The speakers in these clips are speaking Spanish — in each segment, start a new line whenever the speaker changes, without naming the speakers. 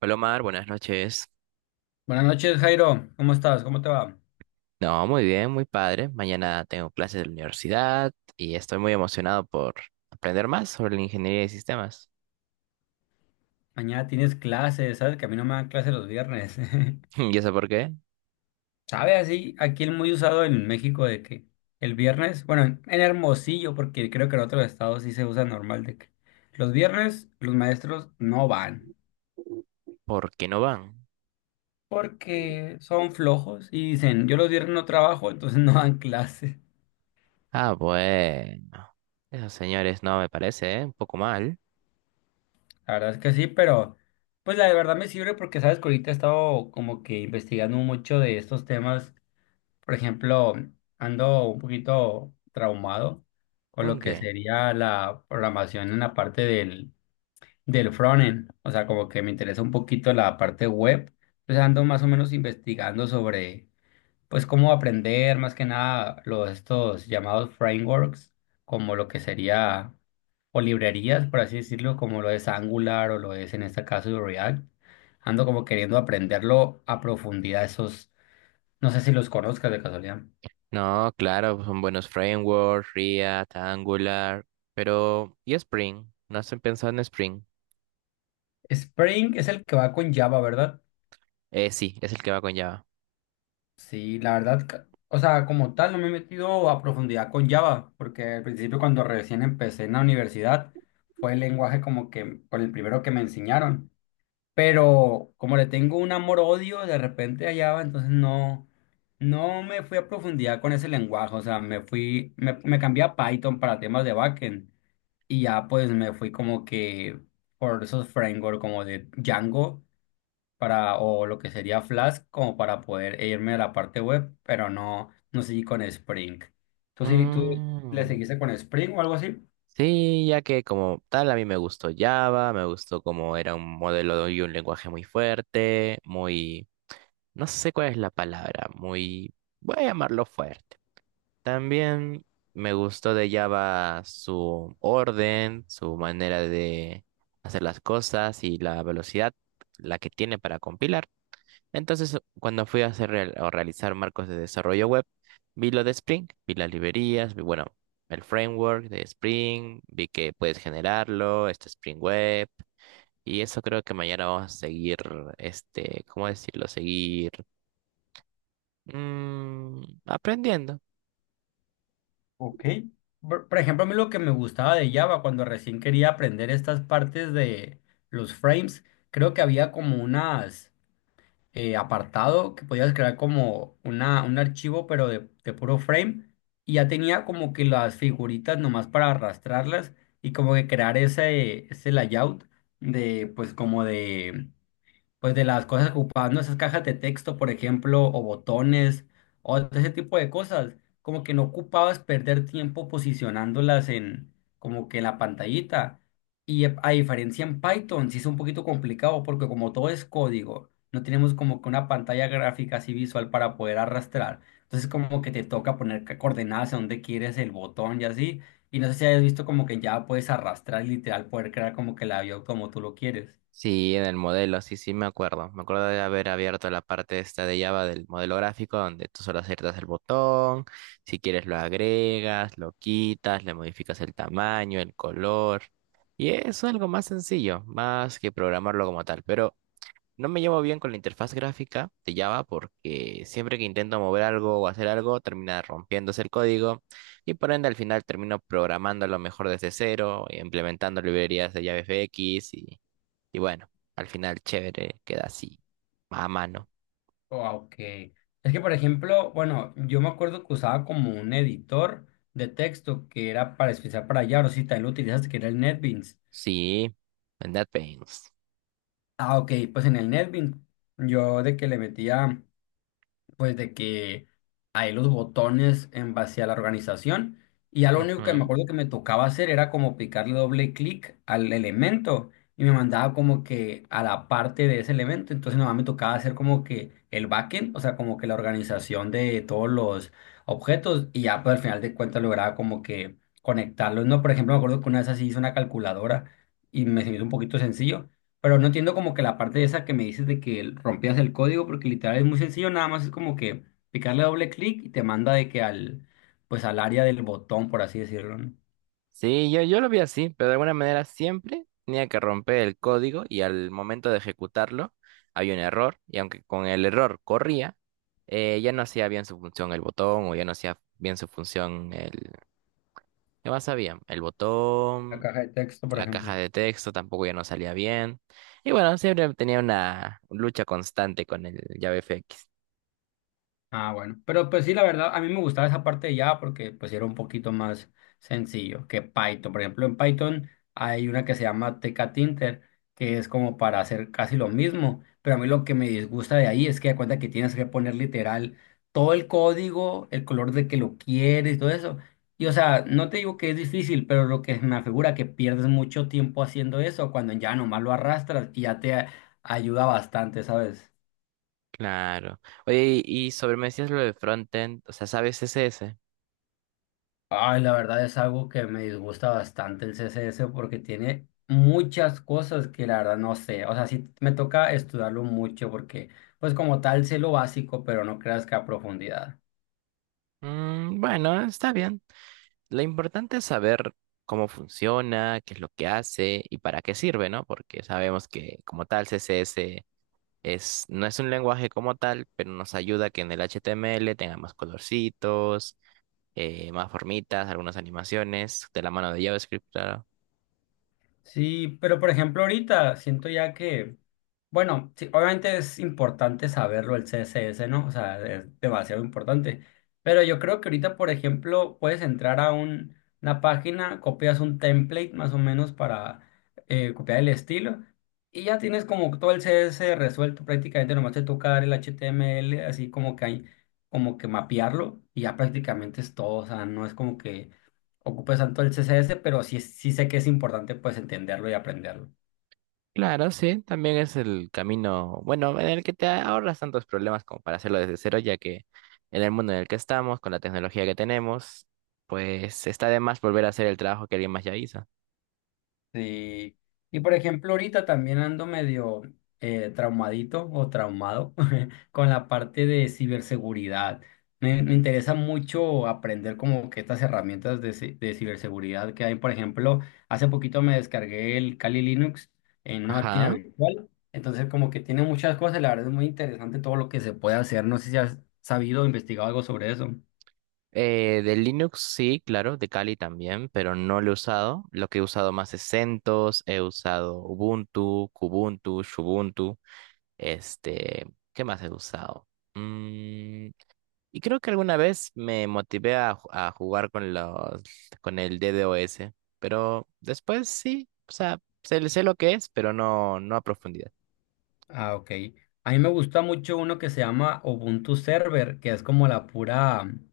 Hola Omar, buenas noches.
Buenas noches, Jairo. ¿Cómo estás? ¿Cómo te va?
No, muy bien, muy padre. Mañana tengo clases de la universidad y estoy muy emocionado por aprender más sobre la ingeniería de sistemas.
Mañana tienes clases, ¿sabes? Que a mí no me dan clases los viernes.
¿Y eso por qué?
¿Sabes? Así, aquí el muy usado en México de que el viernes, bueno, en Hermosillo, porque creo que en otros estados sí se usa normal de que los viernes los maestros no van
¿Por qué no van?
porque son flojos y dicen, yo los viernes no trabajo, entonces no dan clases.
Ah, bueno. Esos señores no me parece, ¿eh? Un poco mal.
La verdad es que sí, pero pues la de verdad me sirve porque, ¿sabes? Que ahorita he estado como que investigando mucho de estos temas. Por ejemplo, ando un poquito traumado con lo
¿Con
que
qué?
sería la programación en la parte del, del frontend. O sea, como que me interesa un poquito la parte web. Entonces ando más o menos investigando sobre, pues, cómo aprender más que nada los, estos llamados frameworks, como lo que sería, o librerías, por así decirlo, como lo es Angular o lo es en este caso React. Ando como queriendo aprenderlo a profundidad, esos, no sé si los conozcas de casualidad.
No, claro, pues, son buenos frameworks, React, Angular, pero ¿y Spring? ¿No se pensado en Spring?
Spring es el que va con Java, ¿verdad?
Sí, es el que va con Java.
Sí, la verdad, o sea, como tal, no me he metido a profundidad con Java, porque al principio cuando recién empecé en la universidad, fue el lenguaje como que, por el primero que me enseñaron. Pero como le tengo un amor-odio de repente a Java, entonces no, no me fui a profundidad con ese lenguaje, o sea, me fui, me cambié a Python para temas de backend y ya pues me fui como que por esos frameworks como de Django, para, o lo que sería Flask, como para poder irme a la parte web, pero no, no seguí con Spring. ¿Tú le
Mm,
seguiste con Spring o algo así?
sí, ya que como tal a mí me gustó Java, me gustó como era un modelo y un lenguaje muy fuerte, muy, no sé cuál es la palabra, muy, voy a llamarlo fuerte. También me gustó de Java su orden, su manera de hacer las cosas y la velocidad, la que tiene para compilar. Entonces, cuando fui a hacer real- o realizar marcos de desarrollo web, vi lo de Spring, vi las librerías, vi, bueno, el framework de Spring, vi que puedes generarlo, este Spring Web, y eso creo que mañana vamos a seguir, ¿cómo decirlo? Seguir aprendiendo.
Ok. Por ejemplo, a mí lo que me gustaba de Java cuando recién quería aprender estas partes de los frames, creo que había como unas apartado que podías crear como una, un archivo, pero de puro frame. Y ya tenía como que las figuritas nomás para arrastrarlas y como que crear ese, ese layout de, pues como de, pues de las cosas que ocupaban, ¿no? Esas cajas de texto, por ejemplo, o botones, o todo ese tipo de cosas, como que no ocupabas perder tiempo posicionándolas en, como que en la pantallita. Y a diferencia en Python, sí es un poquito complicado porque como todo es código, no tenemos como que una pantalla gráfica así visual para poder arrastrar. Entonces como que te toca poner coordenadas a donde quieres el botón y así. Y no sé si hayas visto como que ya puedes arrastrar literal, poder crear como que la vio como tú lo quieres.
Sí, en el modelo, sí, sí, me acuerdo. Me acuerdo de haber abierto la parte esta de Java del modelo gráfico, donde tú solo aciertas el botón, si quieres lo agregas, lo quitas, le modificas el tamaño, el color. Y es algo más sencillo, más que programarlo como tal. Pero no me llevo bien con la interfaz gráfica de Java porque siempre que intento mover algo o hacer algo, termina rompiéndose el código y por ende al final termino programándolo mejor desde cero, implementando librerías de JavaFX y bueno, al final chévere, queda así, más a mano.
Oh, ok. Es que, por ejemplo, bueno, yo me acuerdo que usaba como un editor de texto que era para especial para Yaro, si también lo utilizaste, que era el NetBeans.
Sí, en That Pains.
Ah, ok, pues en el NetBeans yo de que le metía, pues de que hay los botones en base a la organización y ya lo único que me
Ujú.
acuerdo que me tocaba hacer era como picarle doble clic al elemento y me mandaba como que a la parte de ese elemento, entonces nada más me tocaba hacer como que el backend, o sea, como que la organización de todos los objetos y ya pues al final de cuentas lograba como que conectarlos, ¿no? Por ejemplo, me acuerdo que una vez así hice una calculadora y me se me hizo un poquito sencillo, pero no entiendo como que la parte esa que me dices de que rompías el código, porque literal es muy sencillo, nada más es como que picarle doble clic y te manda de que al, pues al área del botón, por así decirlo, ¿no?
Sí, yo lo vi así, pero de alguna manera siempre tenía que romper el código y al momento de ejecutarlo había un error y aunque con el error corría, ya no hacía bien su función el botón o ya no hacía bien su función el... ¿Qué más sabía el
La
botón,
caja de texto, por
la
ejemplo.
caja de texto tampoco ya no salía bien. Y bueno, siempre tenía una lucha constante con el JavaFX.
Ah, bueno. Pero pues sí, la verdad, a mí me gustaba esa parte de Java porque pues era un poquito más sencillo que Python. Por ejemplo, en Python hay una que se llama Tekatinter, que es como para hacer casi lo mismo. Pero a mí lo que me disgusta de ahí es que da cuenta que tienes que poner literal todo el código, el color de que lo quieres y todo eso. Y o sea, no te digo que es difícil, pero lo que me afigura que pierdes mucho tiempo haciendo eso cuando ya nomás lo arrastras y ya te ayuda bastante, ¿sabes?
Claro. Oye, y sobre me decías lo de frontend, o sea, ¿sabes CSS?
Ay, la verdad es algo que me disgusta bastante el CSS porque tiene muchas cosas que la verdad no sé. O sea, sí me toca estudiarlo mucho porque, pues como tal, sé lo básico, pero no creas que a profundidad.
Mm, bueno, está bien. Lo importante es saber cómo funciona, qué es lo que hace y para qué sirve, ¿no? Porque sabemos que como tal CSS es, no es un lenguaje como tal, pero nos ayuda a que en el HTML tenga más colorcitos, más formitas, algunas animaciones, de la mano de JavaScript, claro.
Sí, pero por ejemplo ahorita siento ya que, bueno, sí, obviamente es importante saberlo el CSS, ¿no? O sea, es demasiado importante. Pero yo creo que ahorita, por ejemplo, puedes entrar a una página, copias un template más o menos para copiar el estilo y ya tienes como todo el CSS resuelto prácticamente, nomás te toca dar el HTML, así como que hay, como que mapearlo y ya prácticamente es todo, o sea, no es como que ocupe tanto el CSS, pero sí, sí sé que es importante pues entenderlo y aprenderlo.
Claro, sí, también es el camino, bueno, en el que te ahorras tantos problemas como para hacerlo desde cero, ya que en el mundo en el que estamos, con la tecnología que tenemos, pues está de más volver a hacer el trabajo que alguien más ya hizo.
Y, y por ejemplo, ahorita también ando medio traumadito o traumado con la parte de ciberseguridad. Me interesa mucho aprender como que estas herramientas de, de ciberseguridad que hay. Por ejemplo, hace poquito me descargué el Kali Linux en una máquina
Ajá.
virtual. Entonces como que tiene muchas cosas, la verdad es muy interesante todo lo que se puede hacer. No sé si has sabido o investigado algo sobre eso.
De Linux sí, claro, de Kali también, pero no lo he usado. Lo que he usado más es CentOS, he usado Ubuntu, Kubuntu, Shubuntu. Este, ¿Qué más he usado? Mm, Y creo que alguna vez me motivé a jugar con con el DDoS, pero después sí, o sea, sé, sé lo que es, pero no, no a profundidad.
Ah, ok. A mí me gusta mucho uno que se llama Ubuntu Server, que es como la pura,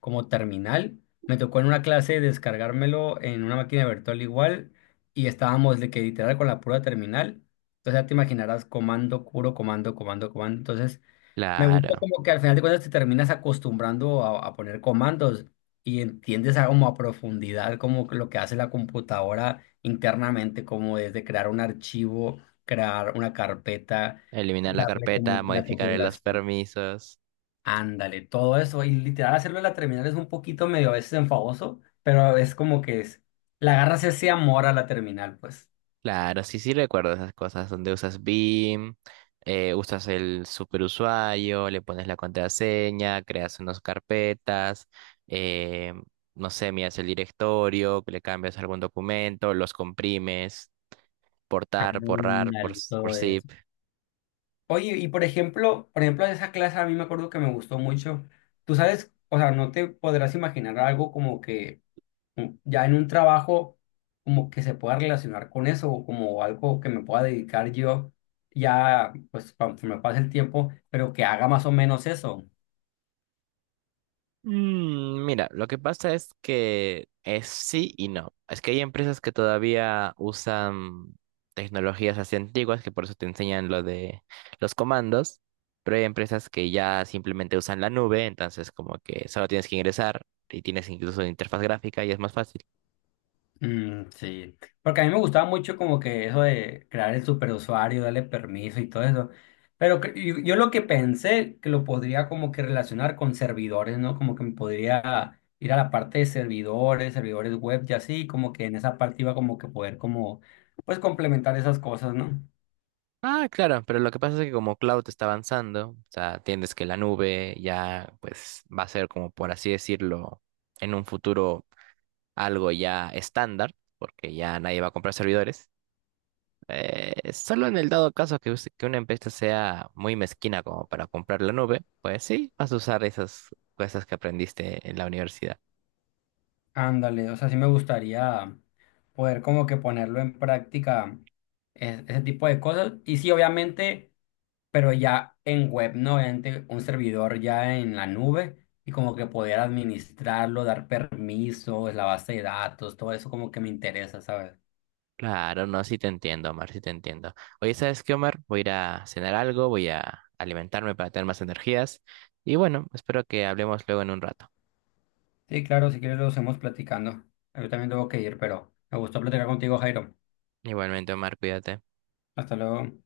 como terminal. Me tocó en una clase descargármelo en una máquina virtual igual y estábamos de que literal con la pura terminal. Entonces ya te imaginarás comando, puro comando, comando, comando. Entonces me gusta
Claro,
como que al final de cuentas te terminas acostumbrando a poner comandos y entiendes a, como a profundidad como que lo que hace la computadora internamente, como desde crear un archivo, crear una carpeta,
eliminar la
darle como
carpeta,
la
modificar los
configuración.
permisos.
Ándale, todo eso. Y literal hacerlo en la terminal es un poquito medio a veces enfadoso, pero es como que es, le agarras ese amor a la terminal, pues.
Claro, sí, sí recuerdo esas cosas donde usas BIM, usas el superusuario, le pones la contraseña, creas unas carpetas, eh, no sé, miras el directorio, le cambias algún documento, los comprimes. portar, porrar, por,
Ándale, todo
por zip.
eso. Oye, y por ejemplo, esa clase a mí me acuerdo que me gustó mucho. Tú sabes, o sea, no te podrás imaginar algo como que ya en un trabajo como que se pueda relacionar con eso o como algo que me pueda dedicar yo ya, pues, cuando se me pase el tiempo, pero que haga más o menos eso.
Mira, lo que pasa es que es sí y no. Es que hay empresas que todavía usan tecnologías así antiguas que por eso te enseñan lo de los comandos, pero hay empresas que ya simplemente usan la nube, entonces como que solo tienes que ingresar y tienes incluso interfaz gráfica y es más fácil.
Mm, sí, porque a mí me gustaba mucho como que eso de crear el superusuario, darle permiso y todo eso. Pero yo lo que pensé que lo podría como que relacionar con servidores, ¿no? Como que me podría ir a la parte de servidores, servidores web y así, como que en esa parte iba como que poder como, pues complementar esas cosas, ¿no?
Ah, claro, pero lo que pasa es que como cloud está avanzando, o sea, entiendes que la nube ya pues va a ser como por así decirlo en un futuro algo ya estándar, porque ya nadie va a comprar servidores. Solo en el dado caso que, que una empresa sea muy mezquina como para comprar la nube, pues sí, vas a usar esas cosas que aprendiste en la universidad.
Ándale, o sea, sí me gustaría poder como que ponerlo en práctica ese tipo de cosas. Y sí, obviamente, pero ya en web, ¿no? Obviamente un servidor ya en la nube y como que poder administrarlo, dar permisos, la base de datos, todo eso como que me interesa, ¿sabes?
Claro, no, sí te entiendo, Omar, sí te entiendo. Oye, ¿sabes qué, Omar? Voy a ir a cenar algo, voy a alimentarme para tener más energías. Y bueno, espero que hablemos luego en un rato.
Sí, claro, si quieres lo hacemos platicando. Yo también tengo que ir, pero me gustó platicar contigo, Jairo.
Igualmente, Omar, cuídate.
Hasta luego.